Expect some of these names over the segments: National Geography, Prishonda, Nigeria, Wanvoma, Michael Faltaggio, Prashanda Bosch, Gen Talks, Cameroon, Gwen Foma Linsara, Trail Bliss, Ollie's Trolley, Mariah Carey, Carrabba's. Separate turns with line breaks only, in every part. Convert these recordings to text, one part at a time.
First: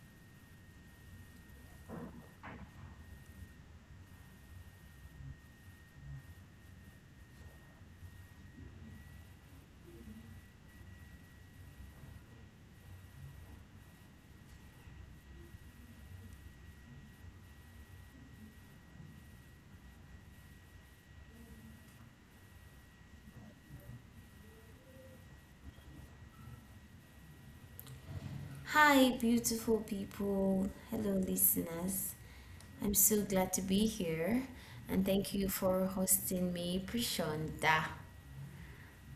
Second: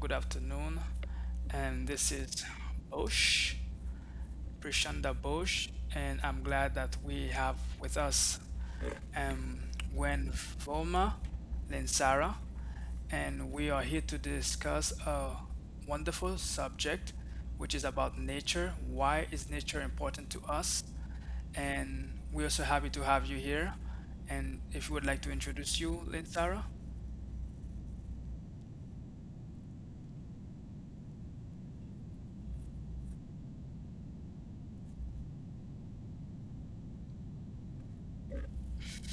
good afternoon. And this is Bosch, Prashanda Bosch, and I'm glad that we have with us um, Gwen Foma Linsara, and we are here to discuss a wonderful subject, which is about nature. Why is nature important to us? And we're also happy to have you here. And if you would like to introduce you, Linsara?
Hi, beautiful people. Hello, listeners. I'm so glad to be here and thank you for hosting me, Prishonda.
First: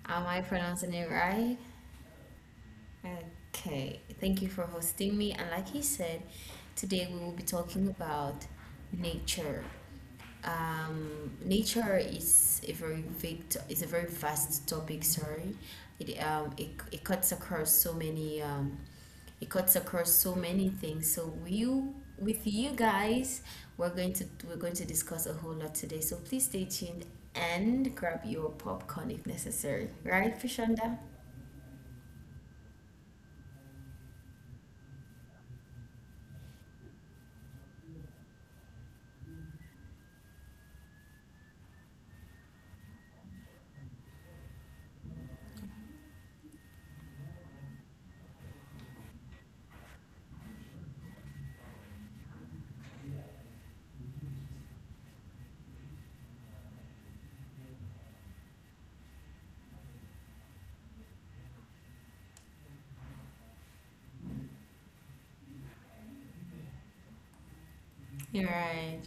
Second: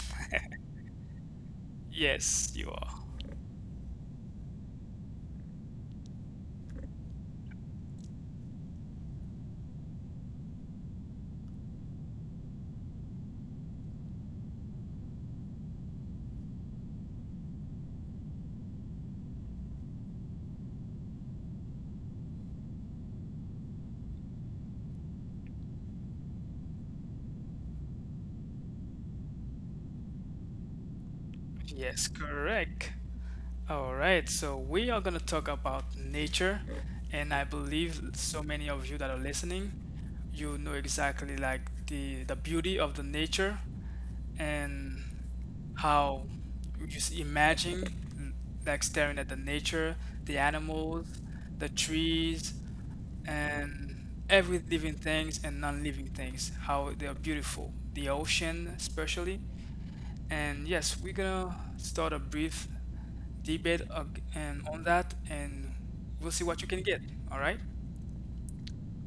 Am I pronouncing it right?
Yes, you are.
Okay, thank you for hosting me. And like he said, today we will be talking about nature. Nature is a very vast topic. Sorry, it it, it cuts across so many It cuts across so many things. So you with you guys, we're going to discuss a whole lot today. So please stay tuned and grab your popcorn if necessary. Right, Fashonda?
Yes, correct. All right, so we are going to talk about nature, and I believe so many of you that are listening, you know exactly like the beauty of the nature and how you just imagine like staring at the nature, the animals, the trees, and every living things and non-living things, how they are beautiful, the ocean especially. And yes, we're gonna start a brief debate ag- and on that, and we'll see what you can get. All right.
You're right.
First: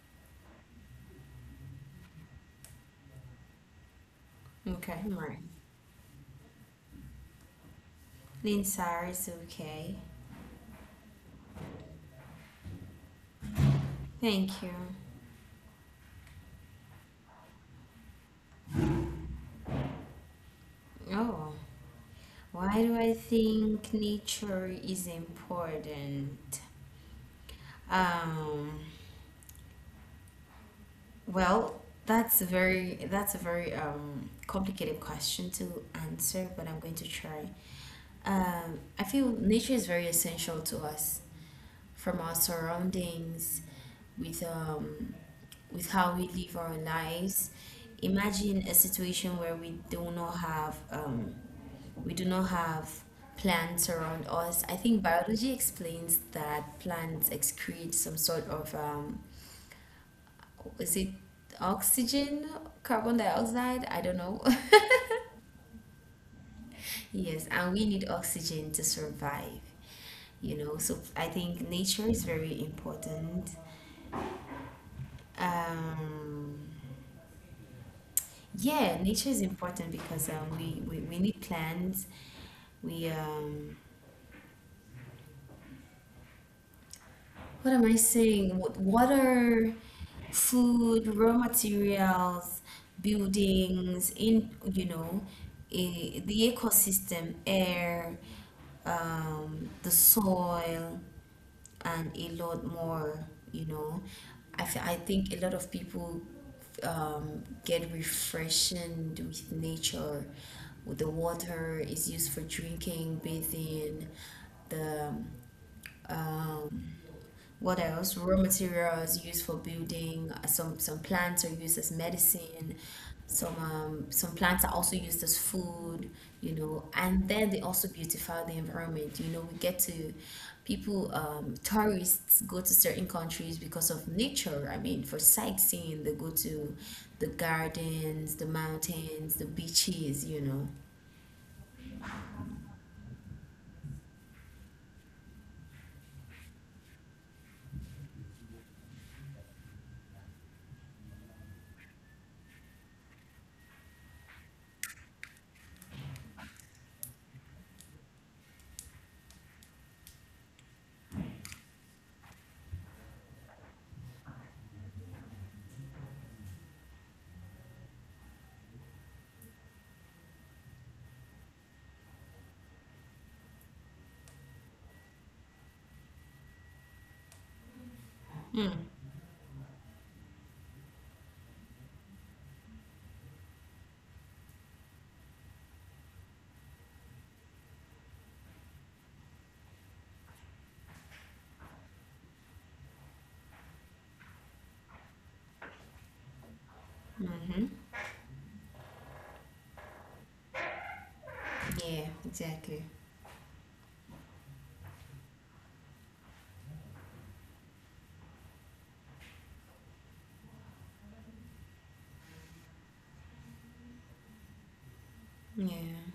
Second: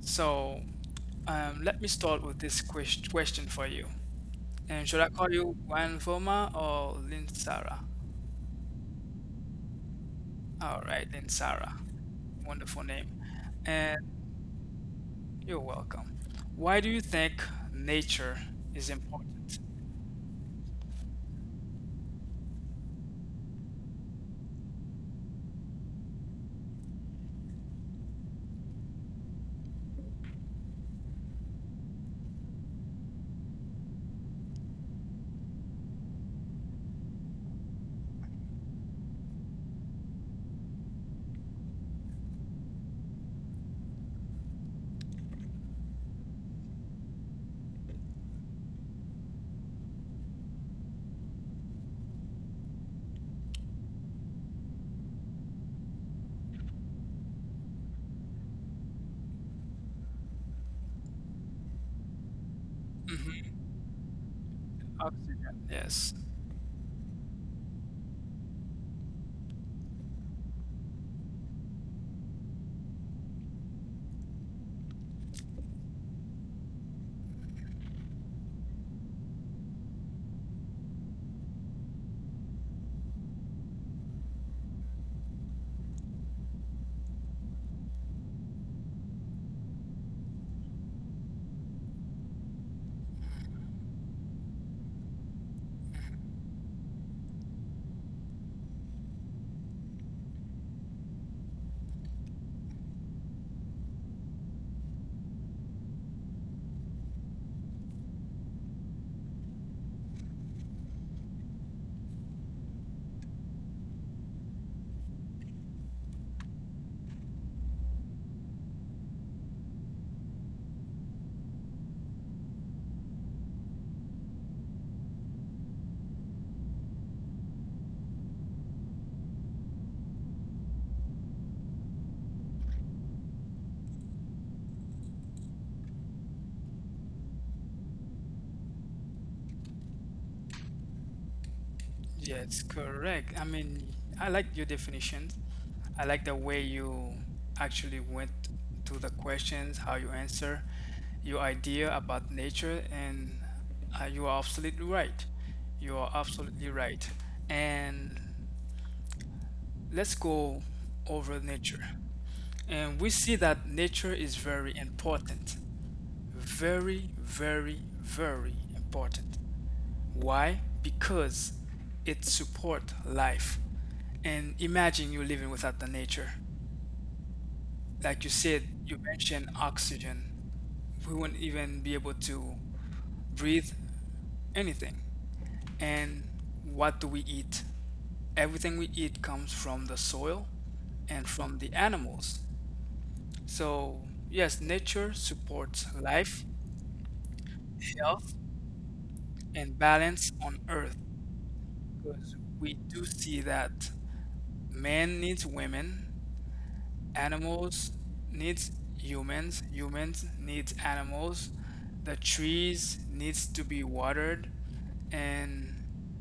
So let me start with this question for you. And
Okay.
should I
I'm
call
right.
you Wanvoma or Linsara?
Linsar is okay.
All right, Linsara. Wonderful name. And
Thank you.
you're welcome. Why do you think nature is important?
Oh. Why do I think nature is important? Um, well, that's a very complicated question to answer, but I'm going to try. I feel nature is very essential to us, from our surroundings, with um, with how we live our lives. Imagine a situation where we do not have plants around us. I think biology explains that plants excrete some sort of, is it oxygen, carbon
Hmm.
dioxide? I don't know.
Oxygen. Yes.
Yes, and we need oxygen to survive. So I think nature is very important. Um, yeah, nature is important because we need plants. We, um, what am I saying? Water, food, raw materials, buildings, in, you know, eh, the ecosystem, air, the soil, and a lot more. you know I think a lot of people get refreshing with nature, with the water is used for drinking, bathing. The um, what else? Raw material is used for building. Some plants are used as medicine. Some plants are also used as food, and then they also beautify the environment. You know, we get to tourists go to certain countries because of nature. I mean, for sightseeing, they go to the gardens, the mountains, the beaches.
Yes, correct. I mean, I like your definitions. I like the way you actually went to the questions, how you answer, your idea about nature, and you are absolutely right. You are absolutely right. And let's go over nature. And we see that nature is very important. Very, very, very important. Why? Because it supports life. And imagine you living without the nature. Like you said,
Mm.
you mentioned oxygen. We wouldn't even be able to breathe anything. And what do we eat? Everything we eat comes from the soil and from the animals. So, yes, nature supports life,
Mm-hmm.
health, and balance on Earth
Yeah,
because we
exactly.
do see that man needs women, animals needs humans, humans needs animals. The trees needs to be watered and
Yeah,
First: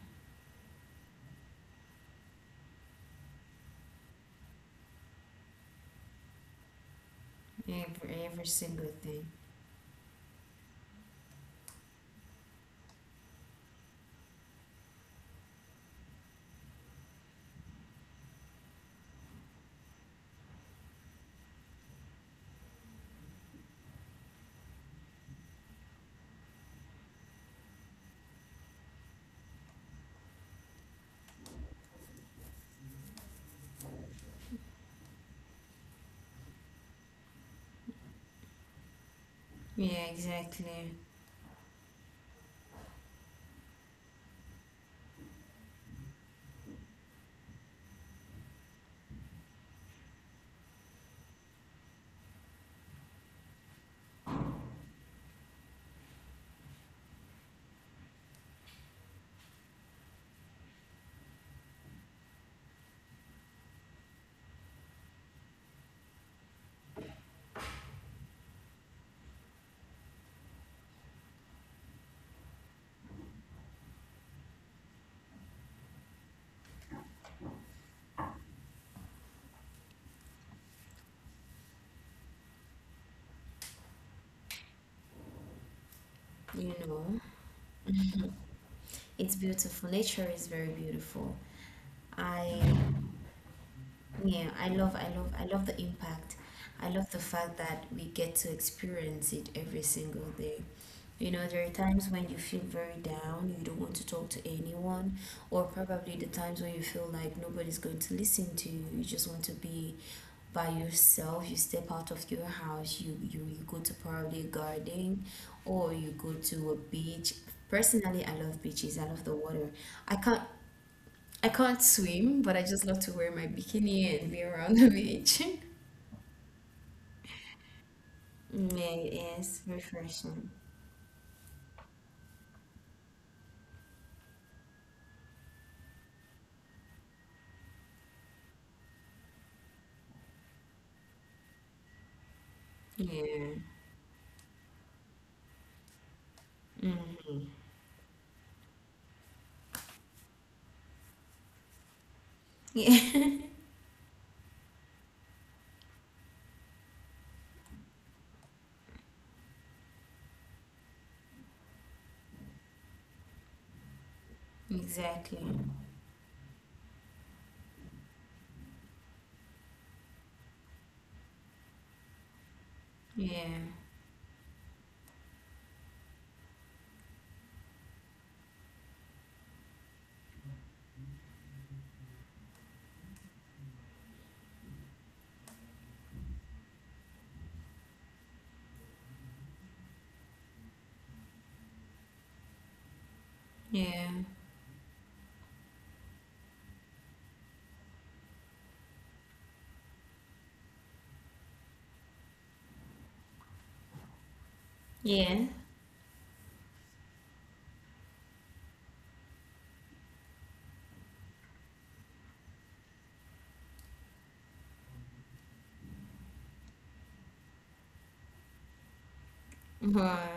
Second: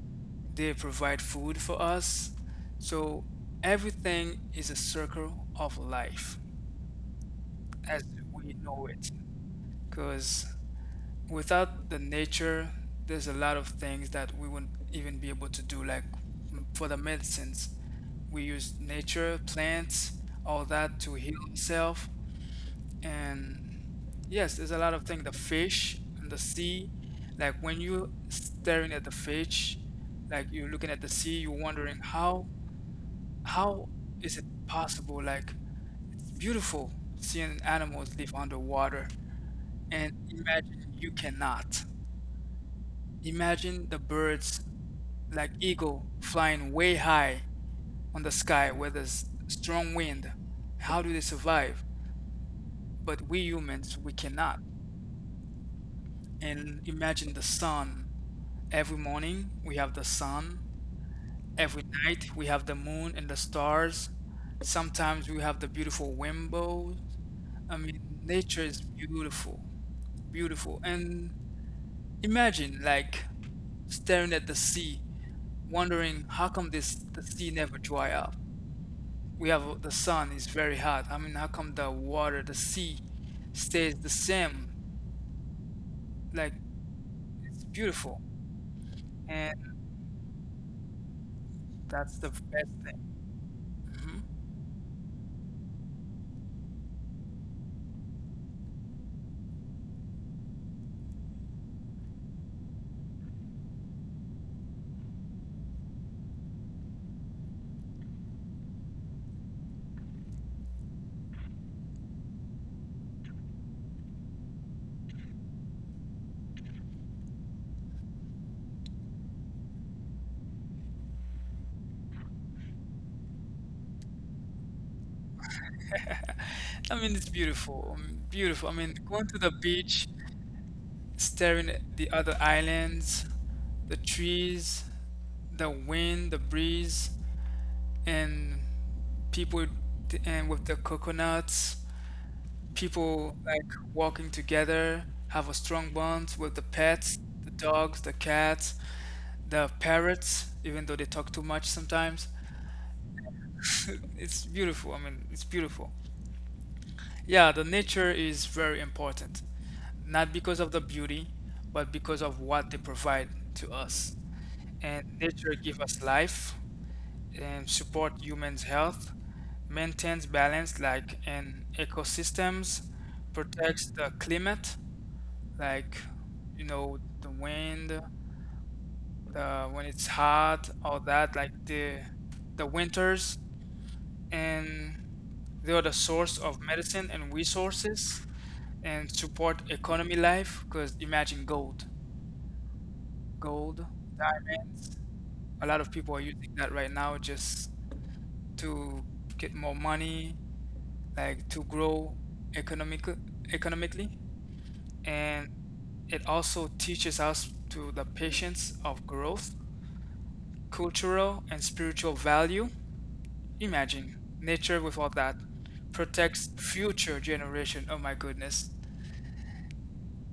they provide food for us. So everything is a circle of life as
every
we know
single
it.
thing.
Because without the nature, there's a lot of things that we wouldn't even be able to do. Like for the medicines, we use nature, plants, all that to heal ourselves. And yes, there's a lot of things. The fish and the sea, like when you staring at the fish, like you're looking at the sea, you're wondering how is it possible? Like it's beautiful seeing animals live underwater,
Yeah,
and imagine
exactly.
you cannot. Imagine the birds, like eagle, flying way high on the sky where there's strong wind. How do they survive? But we humans, we cannot. And imagine the sun. Every morning we have the sun. Every night we have the moon and the stars. Sometimes we have the beautiful rainbows. I mean, nature is beautiful, beautiful. And imagine like staring at the sea, wondering how come this the sea never dry up. We have the sun is very hot. I mean, how come the water, the sea stays the same? Like
You know,
it's beautiful.
it's beautiful. Nature is very beautiful.
That's the
I
best thing. Mhm.
Yeah, I love the impact. I love the fact that we get to experience it every single day. You know, there are times when you feel very down, you don't want to talk to anyone, or probably the times when you feel like nobody's going to listen to you. You just want to be by yourself. You step out of your house, you go to probably a garden or you go to a beach. Personally, I love beaches. I love the water. I can't I can't swim, but I just love to wear my bikini and be around the beach.
I mean, it's beautiful, beautiful. I
Yeah,
mean, going to the
yes,
beach,
refreshing.
staring at the other islands, the trees, the wind, the breeze, and people and with the coconuts, people
Yeah.
like walking together, have a strong bond with the pets,
Hmm.
the dogs, the cats, the parrots, even though they talk too much sometimes.
Yeah,
It's beautiful. I mean, it's beautiful. Yeah, the nature is very important, not because of the beauty, but because of what they provide to us. And
exactly.
nature gives us life and support humans' health, maintains balance like in ecosystems,
Yeah,
protects the climate, like you know the wind, the when it's hot, all that, like the winters and they are the source of medicine and resources and support economy life because imagine gold, gold,
yeah,
diamonds, a lot of people are using that right now just to get more money, like to grow economic economically.
yeah.
And it also teaches us to the patience of growth, cultural and spiritual value. Imagine nature without that protects future generation. Oh my goodness.
But,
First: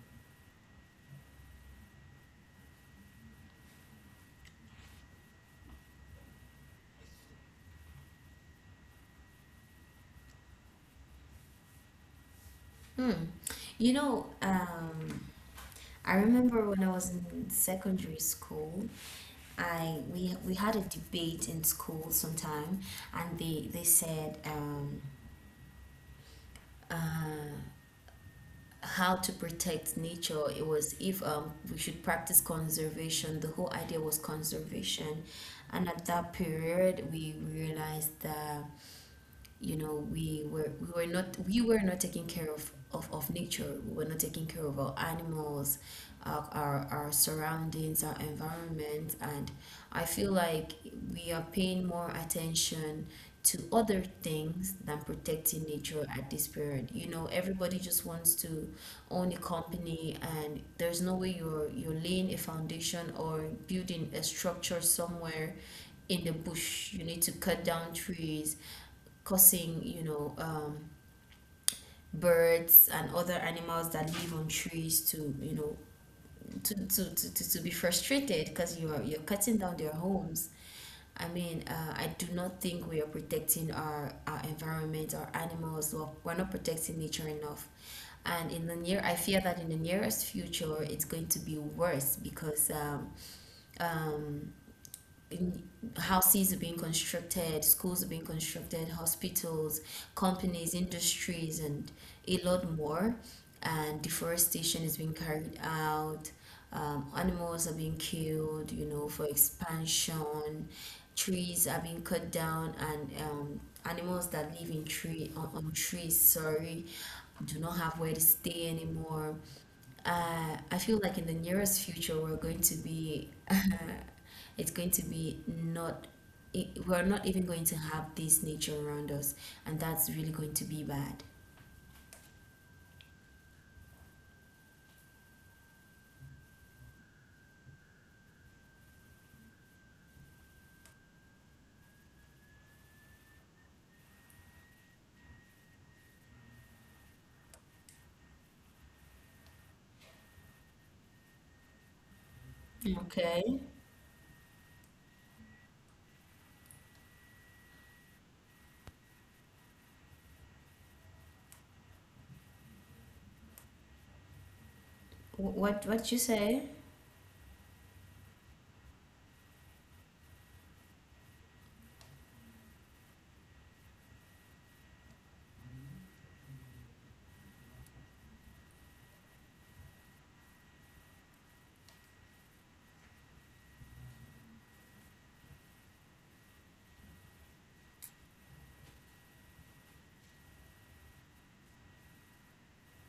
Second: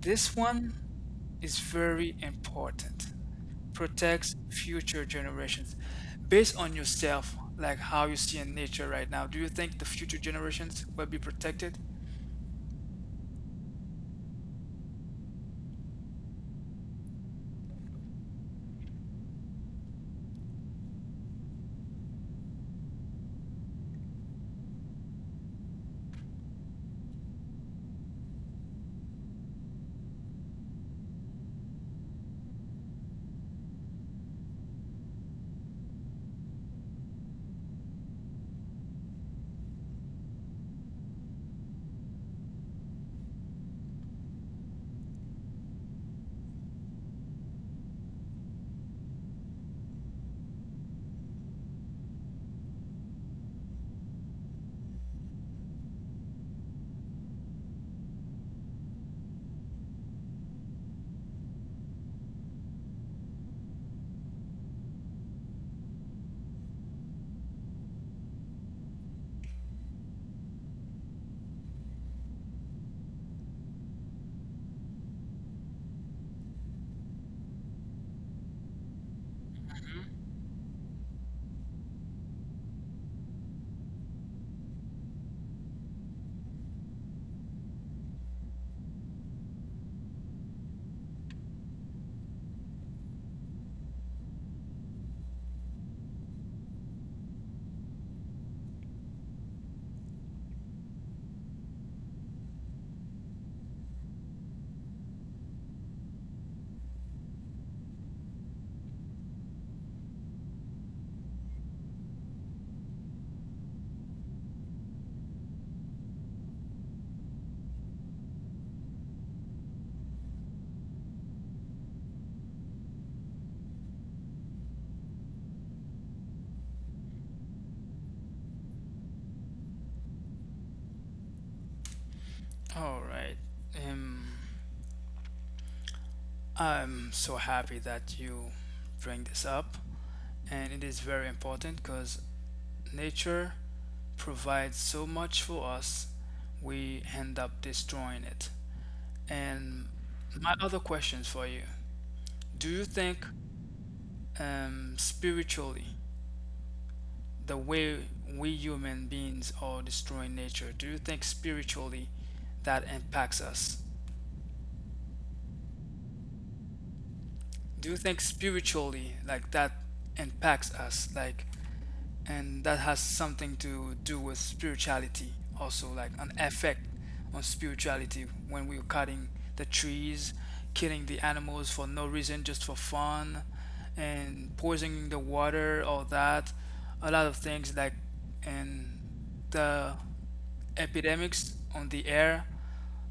This one is very important. Protects future generations. Based on yourself, like how you see in nature right now, do you think the future generations will be protected?
hmm. You know, I remember when I was in secondary school, I we had a debate in school sometime, and they said, uh, how to protect nature. It was if we should practice conservation. The whole idea was conservation, and at that period, we realized that, you know, we were not taking care of of nature. We were not taking care of our animals, our surroundings, our environment. And I feel like we are paying more attention to other things than protecting nature at this period. You know, everybody just wants to own a company, and there's no way. You're laying a foundation or building a structure somewhere in the bush, you need to cut down trees, causing, birds and other animals that live on trees to, to be frustrated because you're cutting down their homes. I mean, I do not think we are protecting our environment, our animals. Well, we're not protecting nature enough. And I fear that in the nearest future, it's going to be worse because um, in- houses are being constructed, schools are being constructed, hospitals, companies, industries, and a lot more. And deforestation is being carried out. Animals are being killed, for expansion. Trees are being cut down, and animals that live on trees, sorry, do not have where to stay anymore. I feel like in the nearest future we're going to be, it's going to be not. I We're not even going to have this nature around us, and that's really going to be bad.
All right. Um, I'm so happy that you bring this up, and it is very important because nature provides so much for us, we end up destroying it. And my other questions for you. Do you think
Okay.
spiritually, the way we human beings are destroying nature, do you think spiritually that impacts us?
What you say?
Do you think spiritually, like that impacts us? Like and that has something to do with spirituality also, like an effect on spirituality when we were cutting the trees, killing the animals for no reason just for fun and poisoning the water, all that, a lot of things like and the epidemics on the air,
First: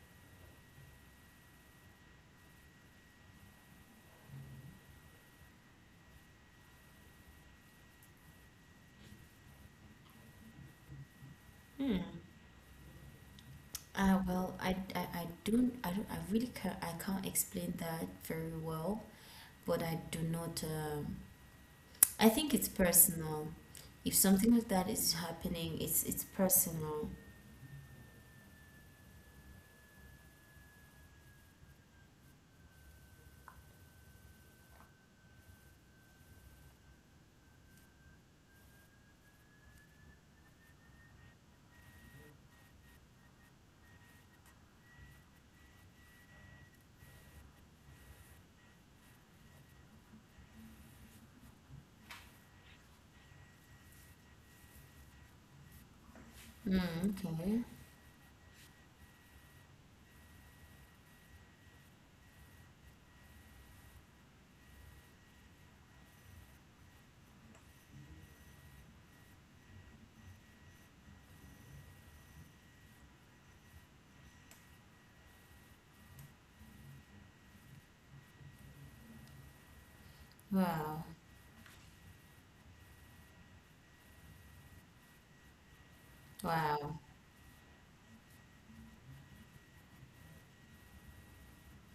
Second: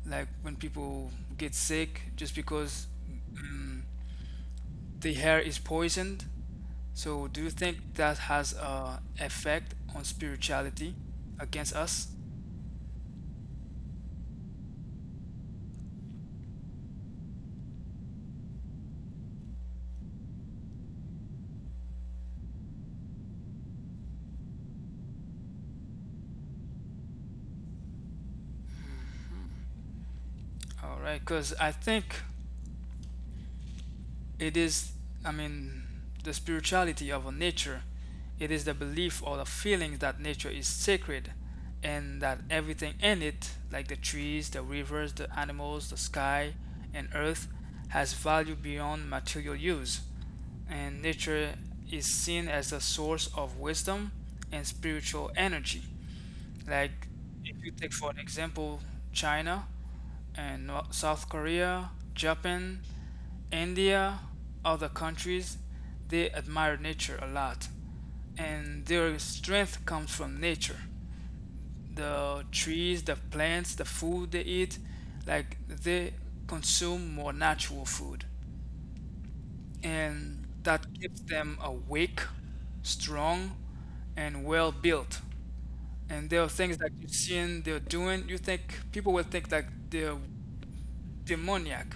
like when people get sick just because mm, the air is poisoned. So, do you think that has a effect on spirituality against
Hmm.
us?
Well, I really can't explain that very well, but I do not. I think it's personal. If something like that is happening, it's personal.
All right, because I think it is, I mean, the spirituality of a nature. It is the belief or the feeling that nature is sacred and that everything in it, like the trees, the rivers, the animals, the sky, and earth, has value beyond material use. And nature is seen as a source of wisdom and spiritual energy. Like,
Mm,
if
okay.
you take, for example, China and South Korea, Japan, India, other countries, they admire nature a lot. And their strength comes from nature. The trees, the plants, the food they eat, like, they consume more natural food. And that
Wow.
keeps them awake, strong, and well built. And there are things that
Wow.
you're seeing they're doing, you think people will think like they're demoniac,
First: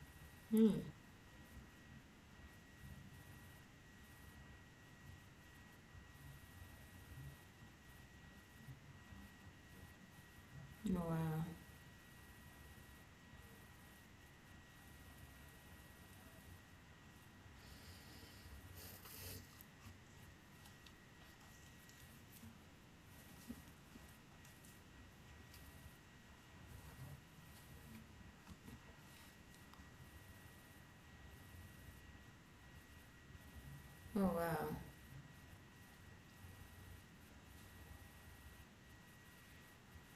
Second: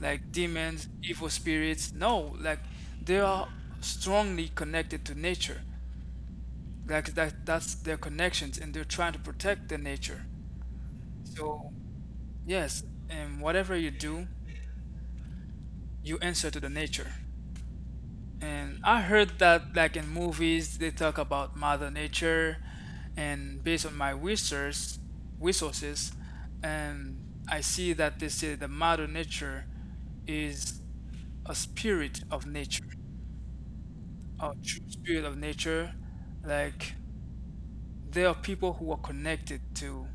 like
Hmm.
demons, evil spirits. No, like they are strongly connected to nature, like that, that's their connections and they're trying to protect the nature.
Wow.
So yes, and whatever you do, you answer to the nature. And I heard that, like in movies, they talk about Mother Nature, and based on my research, resources, and I see that they say the Mother Nature is a spirit of nature,
Oh,
a
wow.
true spirit of nature. Like there are people who are connected to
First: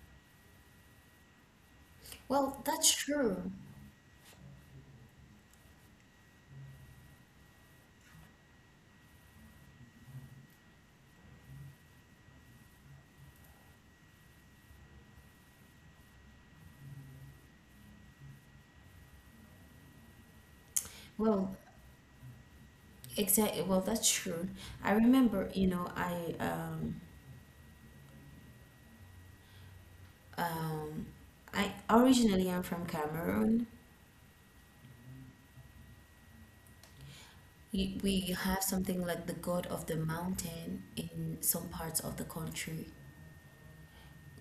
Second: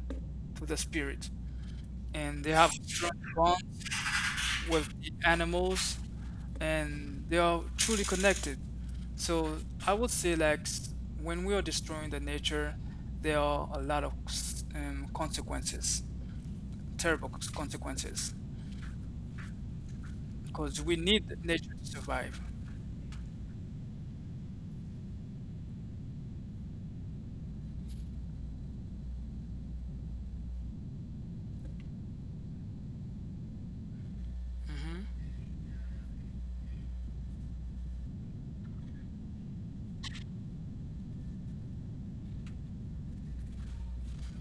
the spirit, and they
Well,
have
that's
strong
true.
bonds with the animals and they are truly connected. So I would say like when we are destroying the nature, there are a lot of consequences, terrible consequences, because we need
Well,
nature to survive.
exactly. Well, that's true. I remember, you know, um I originally I'm from Cameroon.
Hmm.
We have something like the god of the mountain in some parts of the country.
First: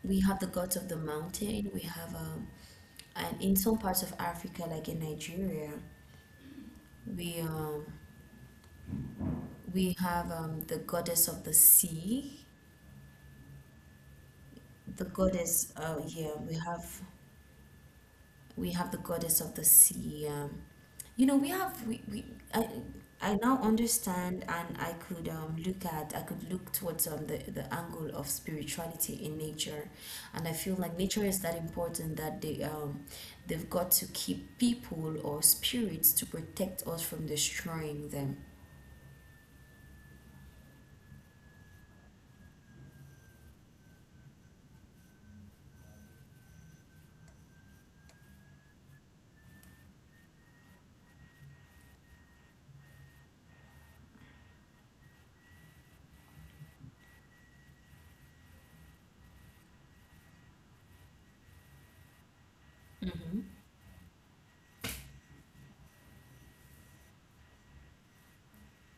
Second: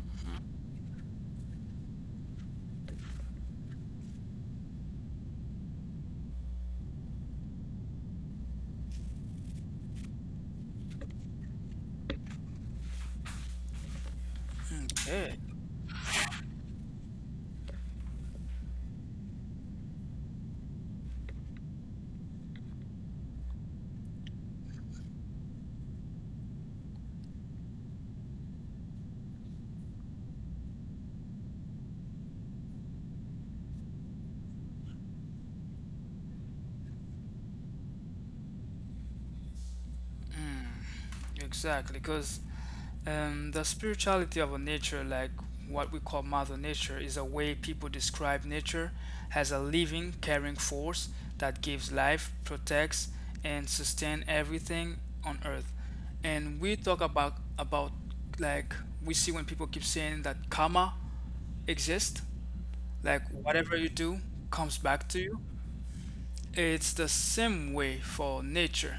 We have the gods of the mountain. We have And in some parts of Africa, like in Nigeria, we um we have the goddess of the sea. The
Okay.
goddess, yeah, we have the goddess of the sea. You know, we have we I I now understand, and I could look at I could look towards the angle of spirituality in nature, and I feel like nature is that important that they've got to keep people or spirits to protect us from destroying them.
Exactly, because the spirituality of a nature, like what we call Mother Nature, is a way people describe nature as a living, caring force that gives life, protects, and sustains everything on Earth. And we talk about like we see when people keep saying that karma exists, like
Mm-hmm.
whatever you do comes back to you, it's the same way for nature.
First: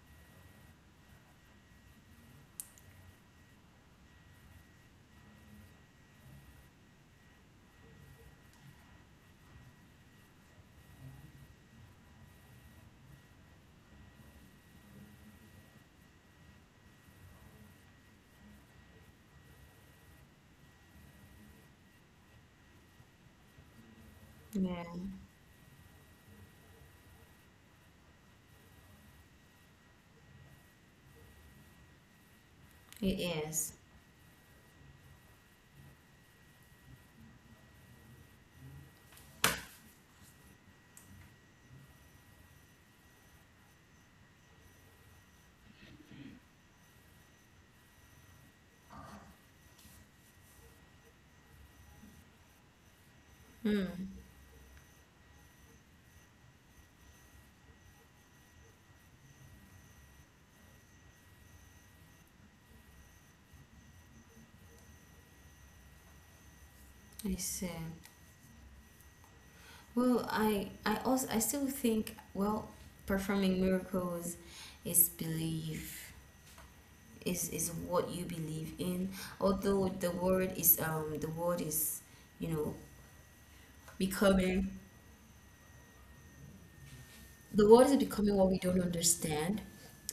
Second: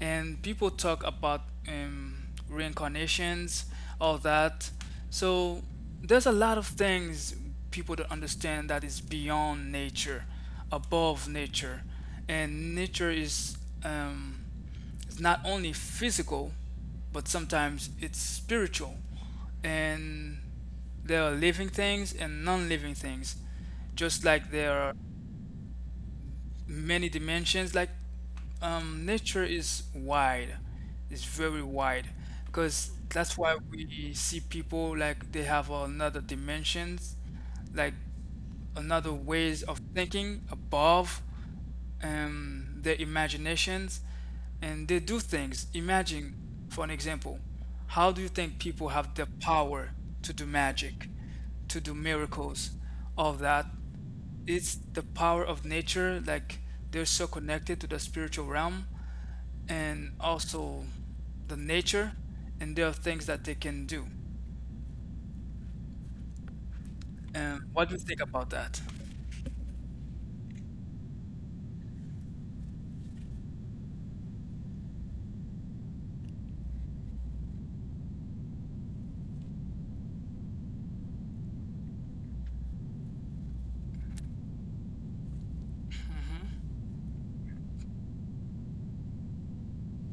And people talk about um, reincarnations, all that. So there's a lot of things people don't understand that is beyond nature, above nature. And nature is um, it's not only physical, but sometimes it's spiritual. And there are living things and non living things, just like there
Yeah,
are many dimensions. Like nature is wide, it's very wide, because
it
that's why
is.
we see people like they have another dimensions, like another ways of thinking above their imaginations, and they do things. Imagine, for an example, how do you think people have the power to do magic, to do miracles, all that?
Hmm.
It's the power of nature, like they're so connected to the spiritual realm and also the nature, and there are things that they can do.
I see.
What do you think about that?
Well, I still think, well, performing miracles is belief. Is what you believe in. Although you know, becoming the world is becoming what we don't understand,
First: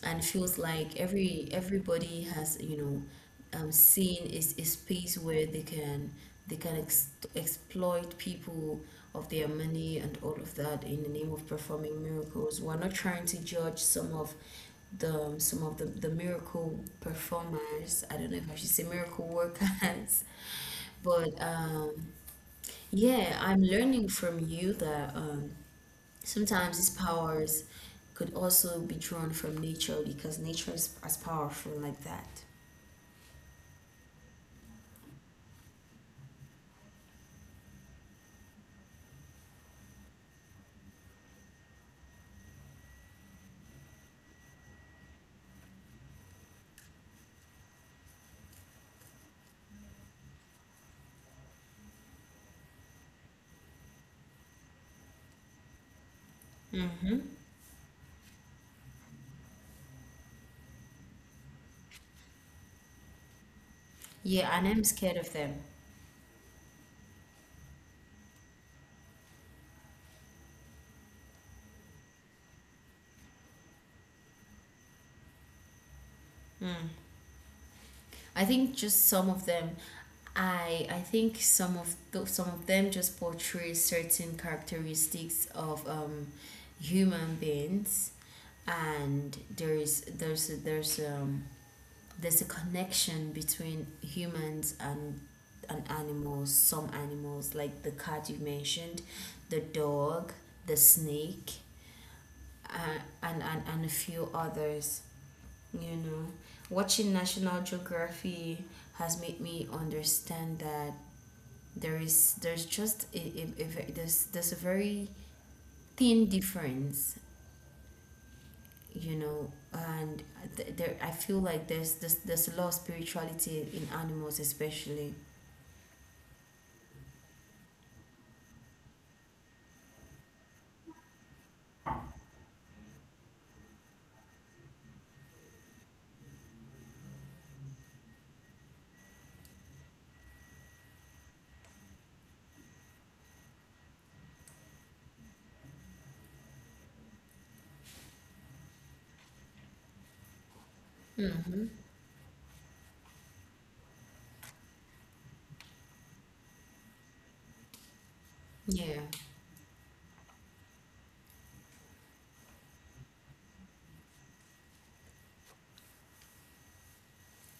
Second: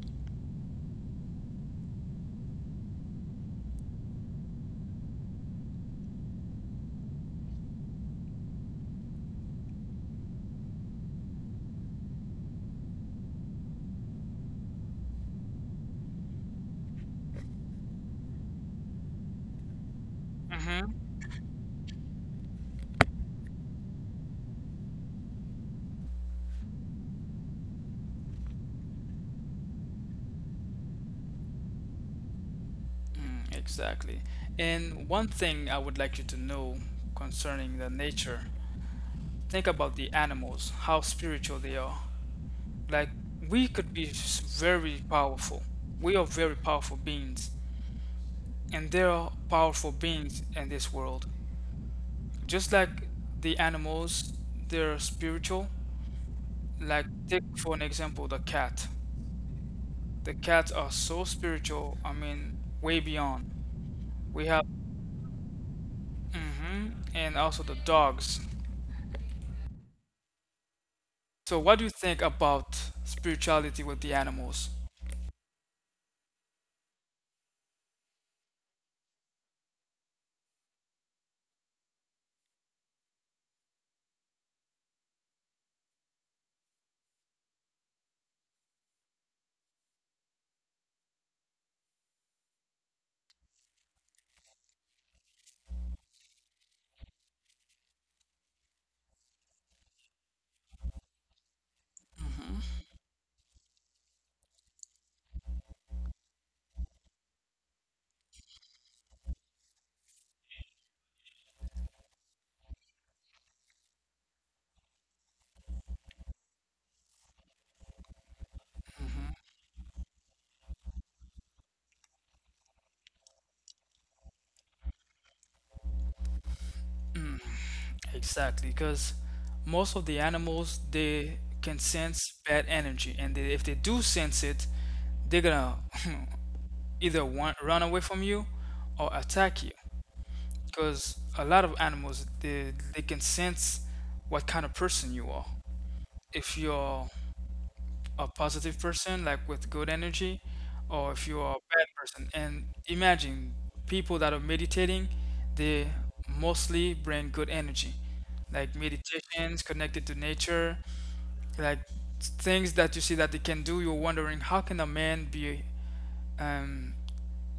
and feels like everybody has, seen is a space where they can exploit people of their money and all of that in the name of performing miracles. We're not trying to judge some of the miracle performers. I don't know if I should say miracle workers. but Yeah, I'm learning from you that sometimes these powers could also be drawn from nature because nature is as powerful like that.
exactly. And one thing I would like you to know concerning the nature, think about the animals, how spiritual they are. Like we could be very powerful, we are very powerful beings, and there are powerful beings in this world. Just like the animals, they're spiritual. Like
Mm-hmm.
take for an example the cat. The cats are so spiritual. I mean, way beyond. We
Yeah, and
have
I'm scared of them.
hmm and also the dogs. So what do you think about spirituality with the animals?
Mm. I think just some of them. I think some of them just portray certain characteristics of human beings, and there's a connection between humans and animals. Some animals, like the cat you mentioned, the dog, the snake
Hmm.
uh, and a few others. You know, watching national geography has made me understand that there is there's just a ve- there's a very thin difference, you know. And th- there I feel like there's a lot of spirituality in animals especially.
Exactly, because most of the animals they can sense bad energy, and they, if they do sense it, they're gonna either want, run away from you or attack you. Because a lot of animals they, can sense what kind of person you are, if you're a positive person, like with good energy, or if you're a
Hmm.
bad person. And imagine people that are meditating, they mostly bring good energy, like
Yeah.
meditations connected to nature. Like things that you see that they can do, you're wondering how can a man be um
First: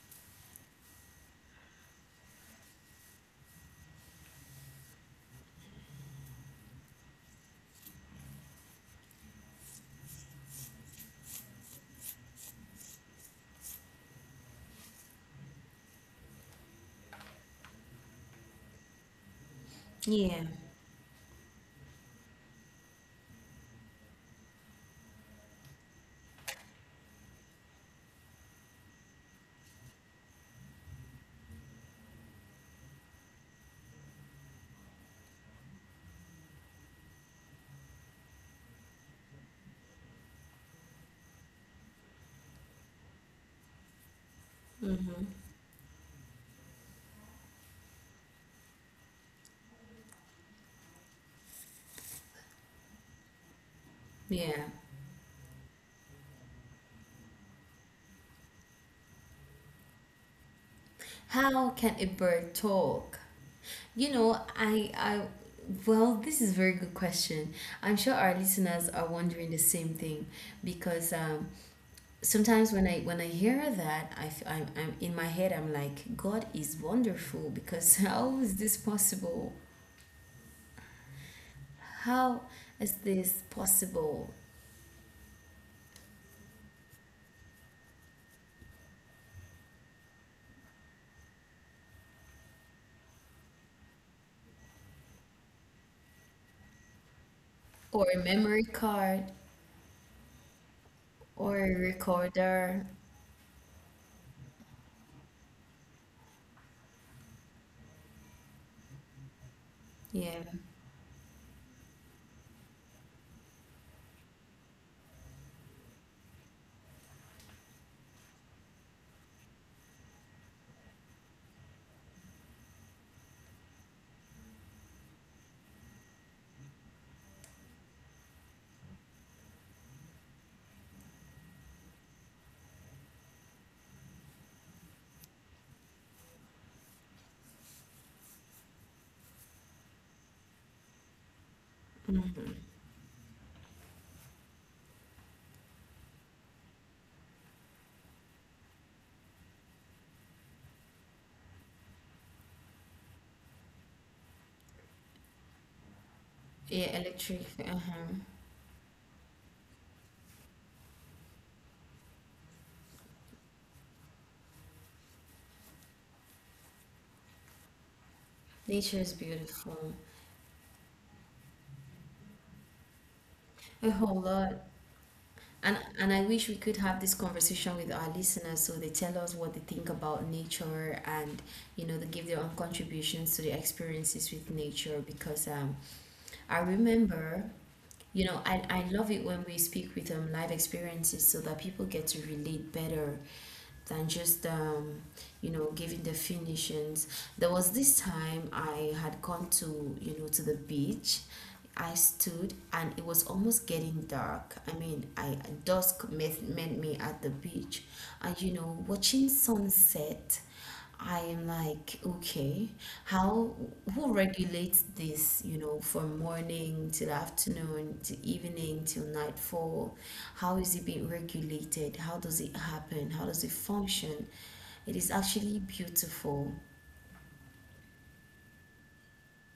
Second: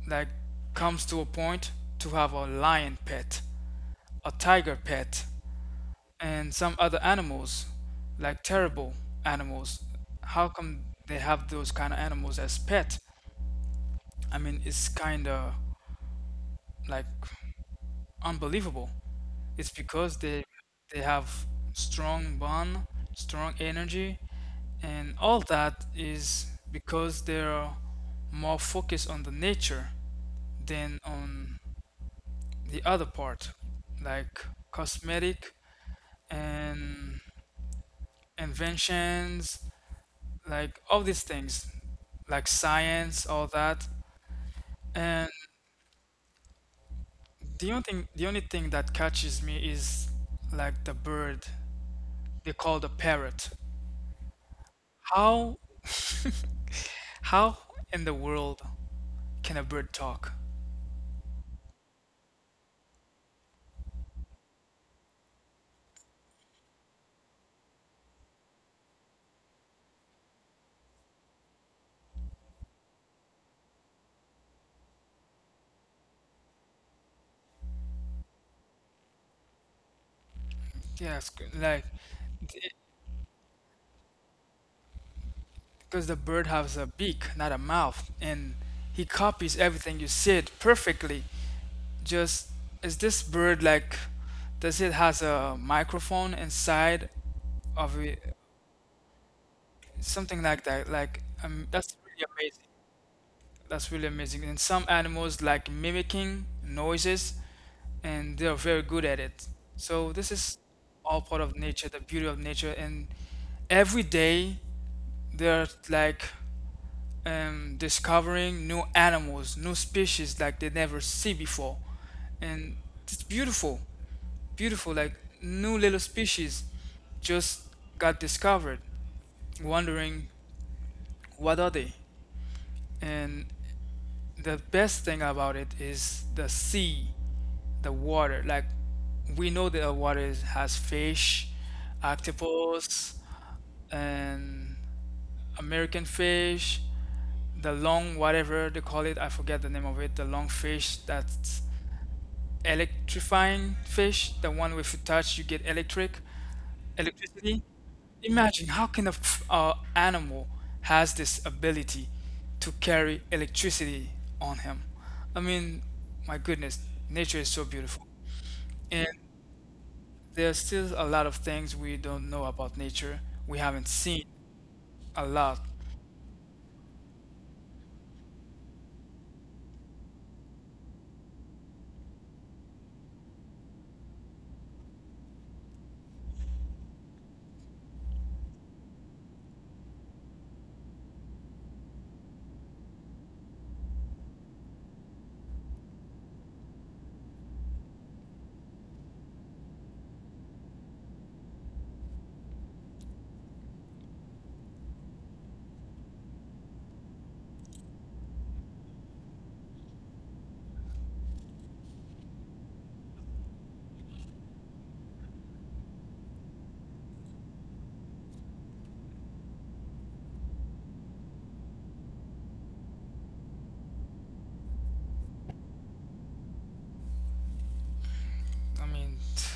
like comes to a point to have a lion pet, a tiger pet. And some other animals, like terrible animals, how come they have those kind of animals as pet? I mean, it's kind of like unbelievable. It's because they
Yeah.
they have strong bond, strong energy, and all that is because they're more focused on the nature than on the other part, like cosmetic and inventions like all these things, like science, all that.
Mm-hmm.
And the only thing that catches me is like the bird they call the parrot.
Yeah.
How, how in the world can a bird talk?
How can a bird talk? You know, I well, this is a very good question. I'm sure our listeners are wondering the same thing because sometimes when I hear that, I'm in my head I'm like, God is wonderful because how is this possible?
Yes, like
How is this possible?
because the bird has a beak, not a mouth, and he copies everything you said perfectly. Just is this bird like? Does it has a microphone inside of
Or a
it
memory card
something like that. Like
or a
that's really amazing.
recorder.
That's really amazing. And some animals like mimicking noises, and they are very good at it. So this
Yeah.
is all part of nature, the beauty of nature. And every day they're like discovering new animals, new species like they never see before, and it's beautiful, beautiful. Like new little species just got discovered wondering what are they? And the best thing about it is the sea, the water. Like we know that the water is, has fish,
Mm-hmm.
octopus, and American fish, the long whatever they call it. I forget the name of it. The long fish that's electrifying fish, the one if you touch you get electric.
Yeah, electric.
Electricity.
Uh-huh.
Imagine how can a animal has this ability to carry electricity on him. I mean, my goodness, nature is so beautiful.
Nature
And
is beautiful.
there's still a lot of things we don't know about nature. We haven't
A whole
seen
lot.
a lot.
And I wish we could have this conversation with our listeners so they tell us what they think about nature, and they give their own contributions to the experiences with nature, because I remember, you know, I love it when we speak with live experiences so that people get to relate better than just giving the finishings. There was this time I had gone to you know to the beach. I stood, and it was almost getting dark. I mean, I dusk met me at the beach, and, you know, watching sunset I am like, okay, how, who regulates this, you know, from morning till afternoon to evening till nightfall? How is it being regulated? How does it happen? How does it function? It is actually beautiful.
I mean,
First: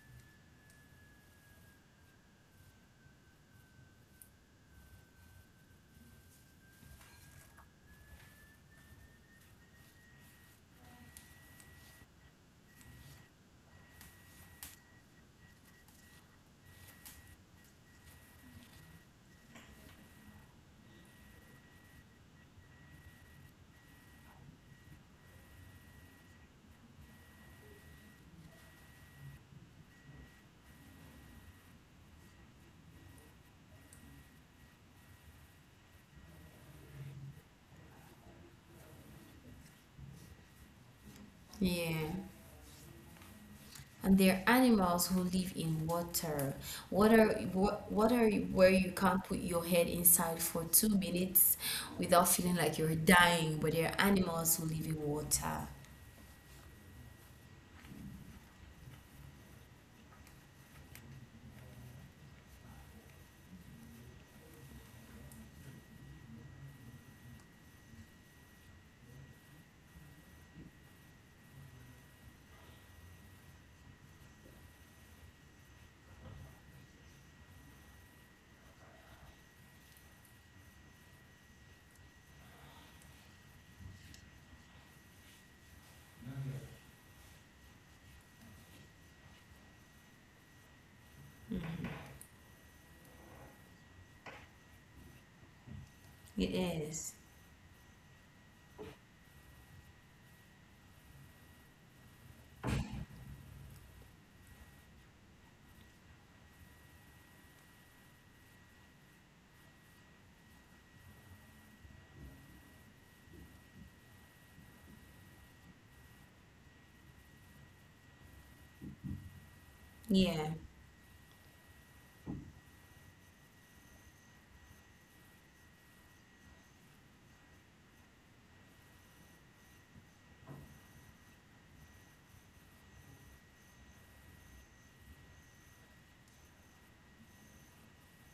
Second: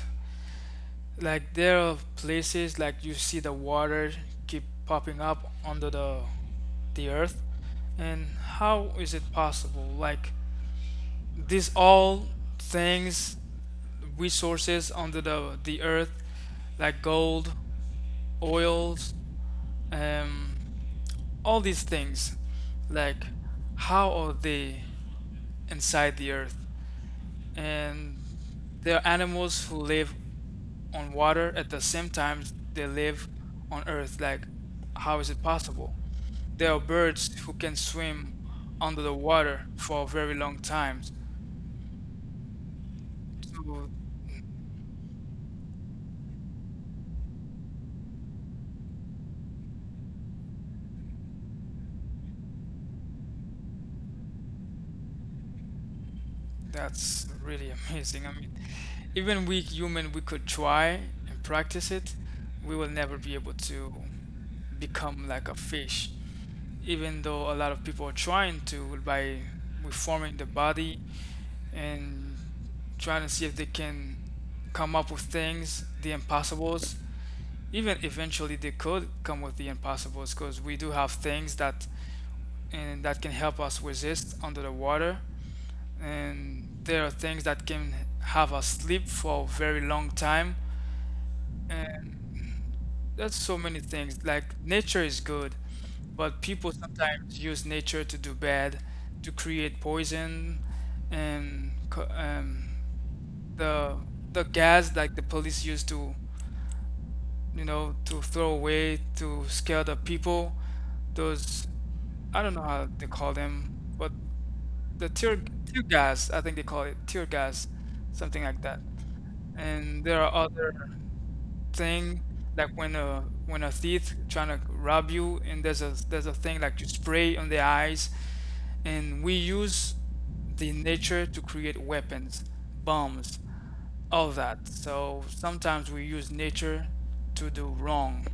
like there are places like you see the water keep popping up under the earth. And how is it possible? Like these all things, resources under the earth, like gold, oils, um, all these things, like how are they inside the earth? And there are animals who live on water at the same time they live on earth. Like, how is it possible? There are birds who can swim under the water for a very long time.
Yeah.
So
And there are animals who live in water. Water where you can't put your head inside for 2 minutes without feeling like you're dying, but there are animals who live in water.
that's really amazing. I mean, even we human, we could try and practice it. We will never be able to become like a fish, even though a lot of people are trying to by reforming the body and trying to see if they can come up with things, the impossibles. Even eventually, they could come with the impossibles because we do have things that and that can help us resist under the water, and there are things that can have us sleep for a very long time, and that's so many things like nature is good but
It
people
is.
sometimes use nature to do bad, to create poison and the the gas like the police use to you know to throw away to scare the people, those I don't know how they call them but the tear gas, I think they call it tear gas, something like that. And there are
Yeah,
other thing like when a thief trying to rob you, and there's a thing like you spray on the eyes, and we use the nature to create weapons, bombs, all that. So sometimes we use nature to do wrong,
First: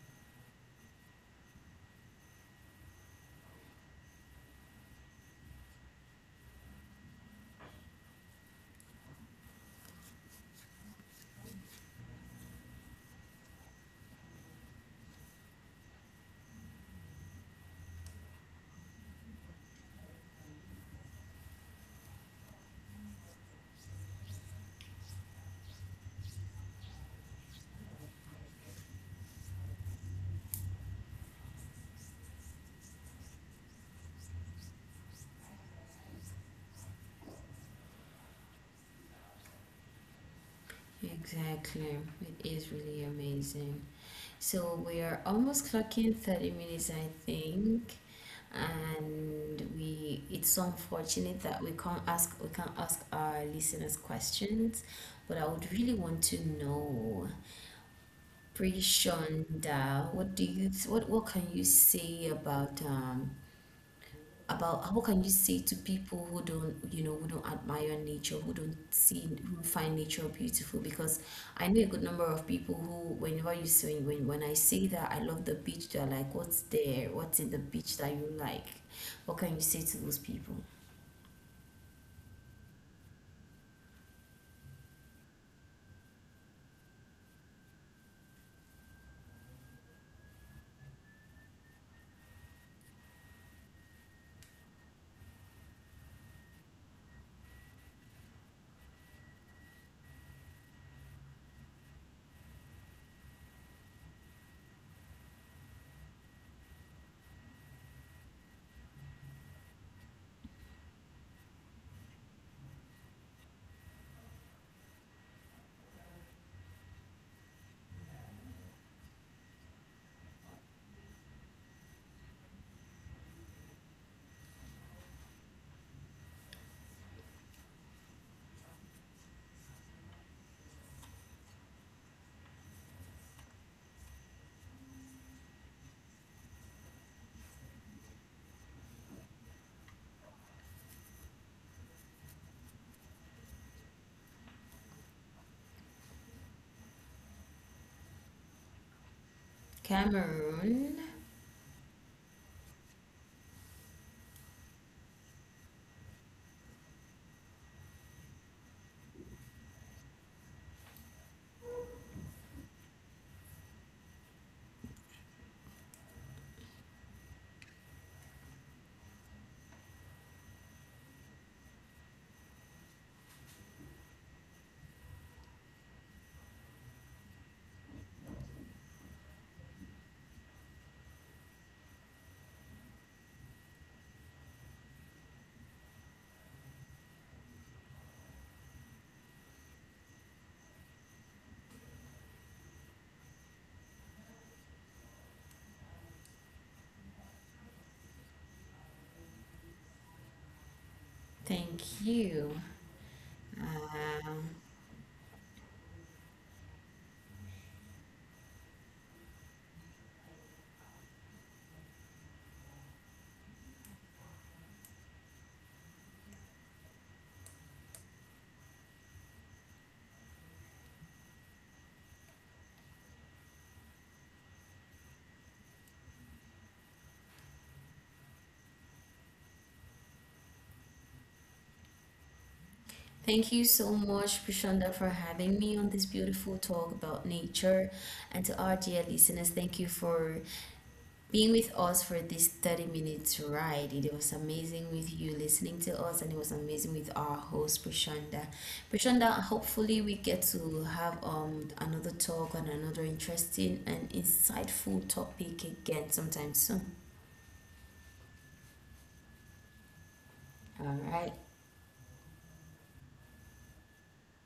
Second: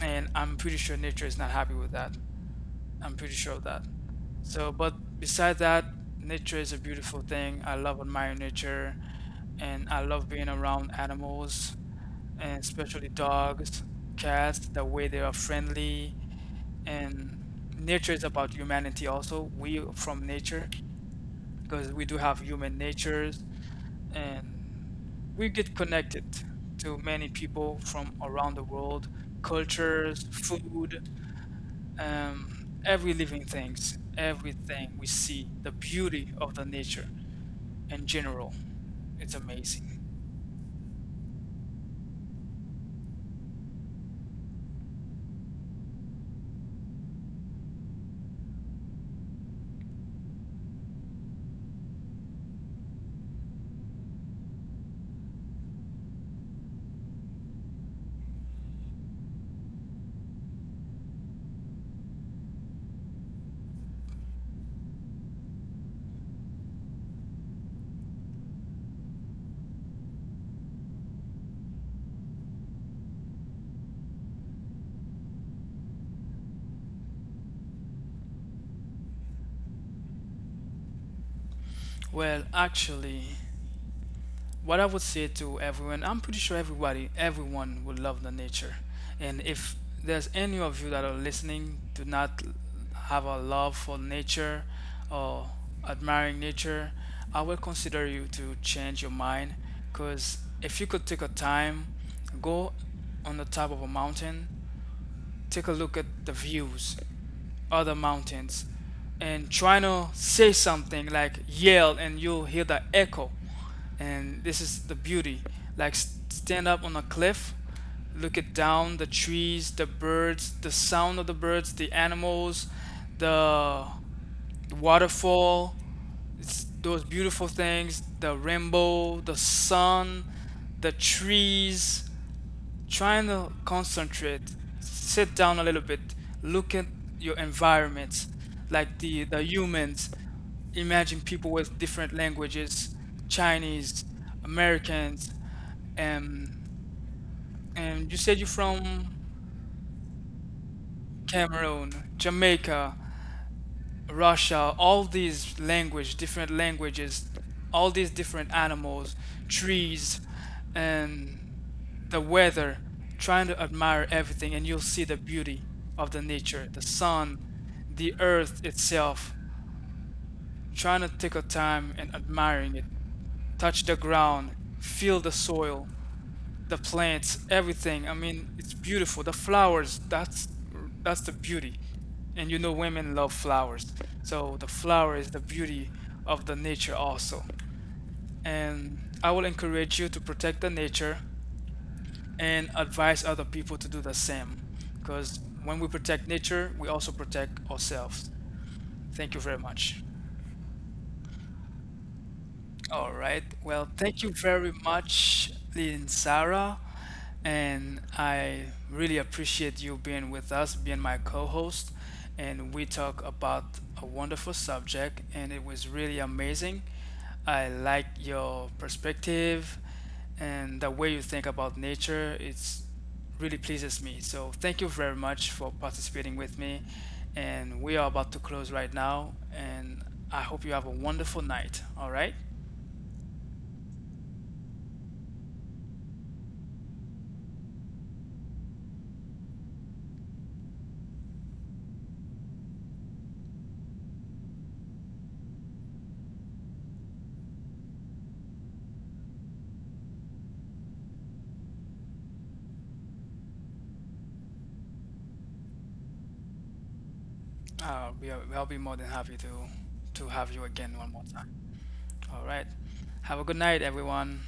and I'm pretty sure nature is not happy with that. I'm pretty sure of that. So, but besides that, nature is a beautiful thing. I love admiring nature, and I love being around animals, and especially dogs, cats, the way they are friendly. And nature is about humanity also. We from nature, because we do have human natures, and we get connected to many people from around the world, cultures, food, every living things, everything we see, the beauty of the nature in general. It's amazing.
exactly. It is really amazing. So we are almost clocking 30 minutes, I think. And we it's so unfortunate that we can't ask our listeners questions, but I would really want to know. Prishonda, what can you say about, about how can you say to people who don't, who don't admire nature, who don't see who find nature beautiful? Because I know a good number of people who, whenever you say, when I say that I love the beach, they're like, what's in the beach that you like? What can you say to those people?
Well, actually, what I would say to everyone, I'm pretty sure everybody, everyone would love the nature. And if there's any of you that are listening, do not have a love for nature or admiring nature, I will consider you to change your mind. Because if you could take a time, go on the top of a mountain, take a look at the views, other mountains, and trying to say something like yell, and you'll hear the echo. And this is the beauty. Like stand up on a cliff, look it down, the trees, the birds, the sound of the birds, the animals, the waterfall, it's those beautiful things, the rainbow, the sun, the trees trying to concentrate, sit down a little bit, look at your environment, like the humans. Imagine people with different languages, Chinese, Americans, and and you said you're from
Cameroon.
Cameroon, Jamaica. Russia, all these language, different languages, all these different animals, trees, and the weather, trying to admire everything, and you'll see the beauty of the nature, the sun, the earth itself, trying to take a time and admiring it, touch the ground, feel the soil, the plants, everything. I mean, it's beautiful. The flowers, that's the beauty. And you know women love flowers. So the flower is the beauty of the nature also. And I will encourage you to protect the nature and advise other people to do the same. Because when we protect nature, we also protect ourselves. Thank you very much.
Thank you.
All right. Well, thank you
um,
very much, Lee Sarah. And I really appreciate you being with us, being my co host. And we talk about a wonderful subject, and it was really amazing. I like your perspective and the way you think about nature. It's really pleases me. So thank you very much for participating with me. And we are about to close right now. And I hope you have a wonderful night. All right.
Thank you so much, Prashanda, for having me on this beautiful talk about nature. And to our dear listeners, thank you for being with us for this 30 minutes ride. It was amazing with you listening to us, and it was amazing with our host, Prashanda. Prashanda, hopefully, we get to have another talk on another interesting and insightful topic again sometime soon.
We are, I'll be more than happy to have you
All
again one more
right.
time. All right. Have a good night, everyone.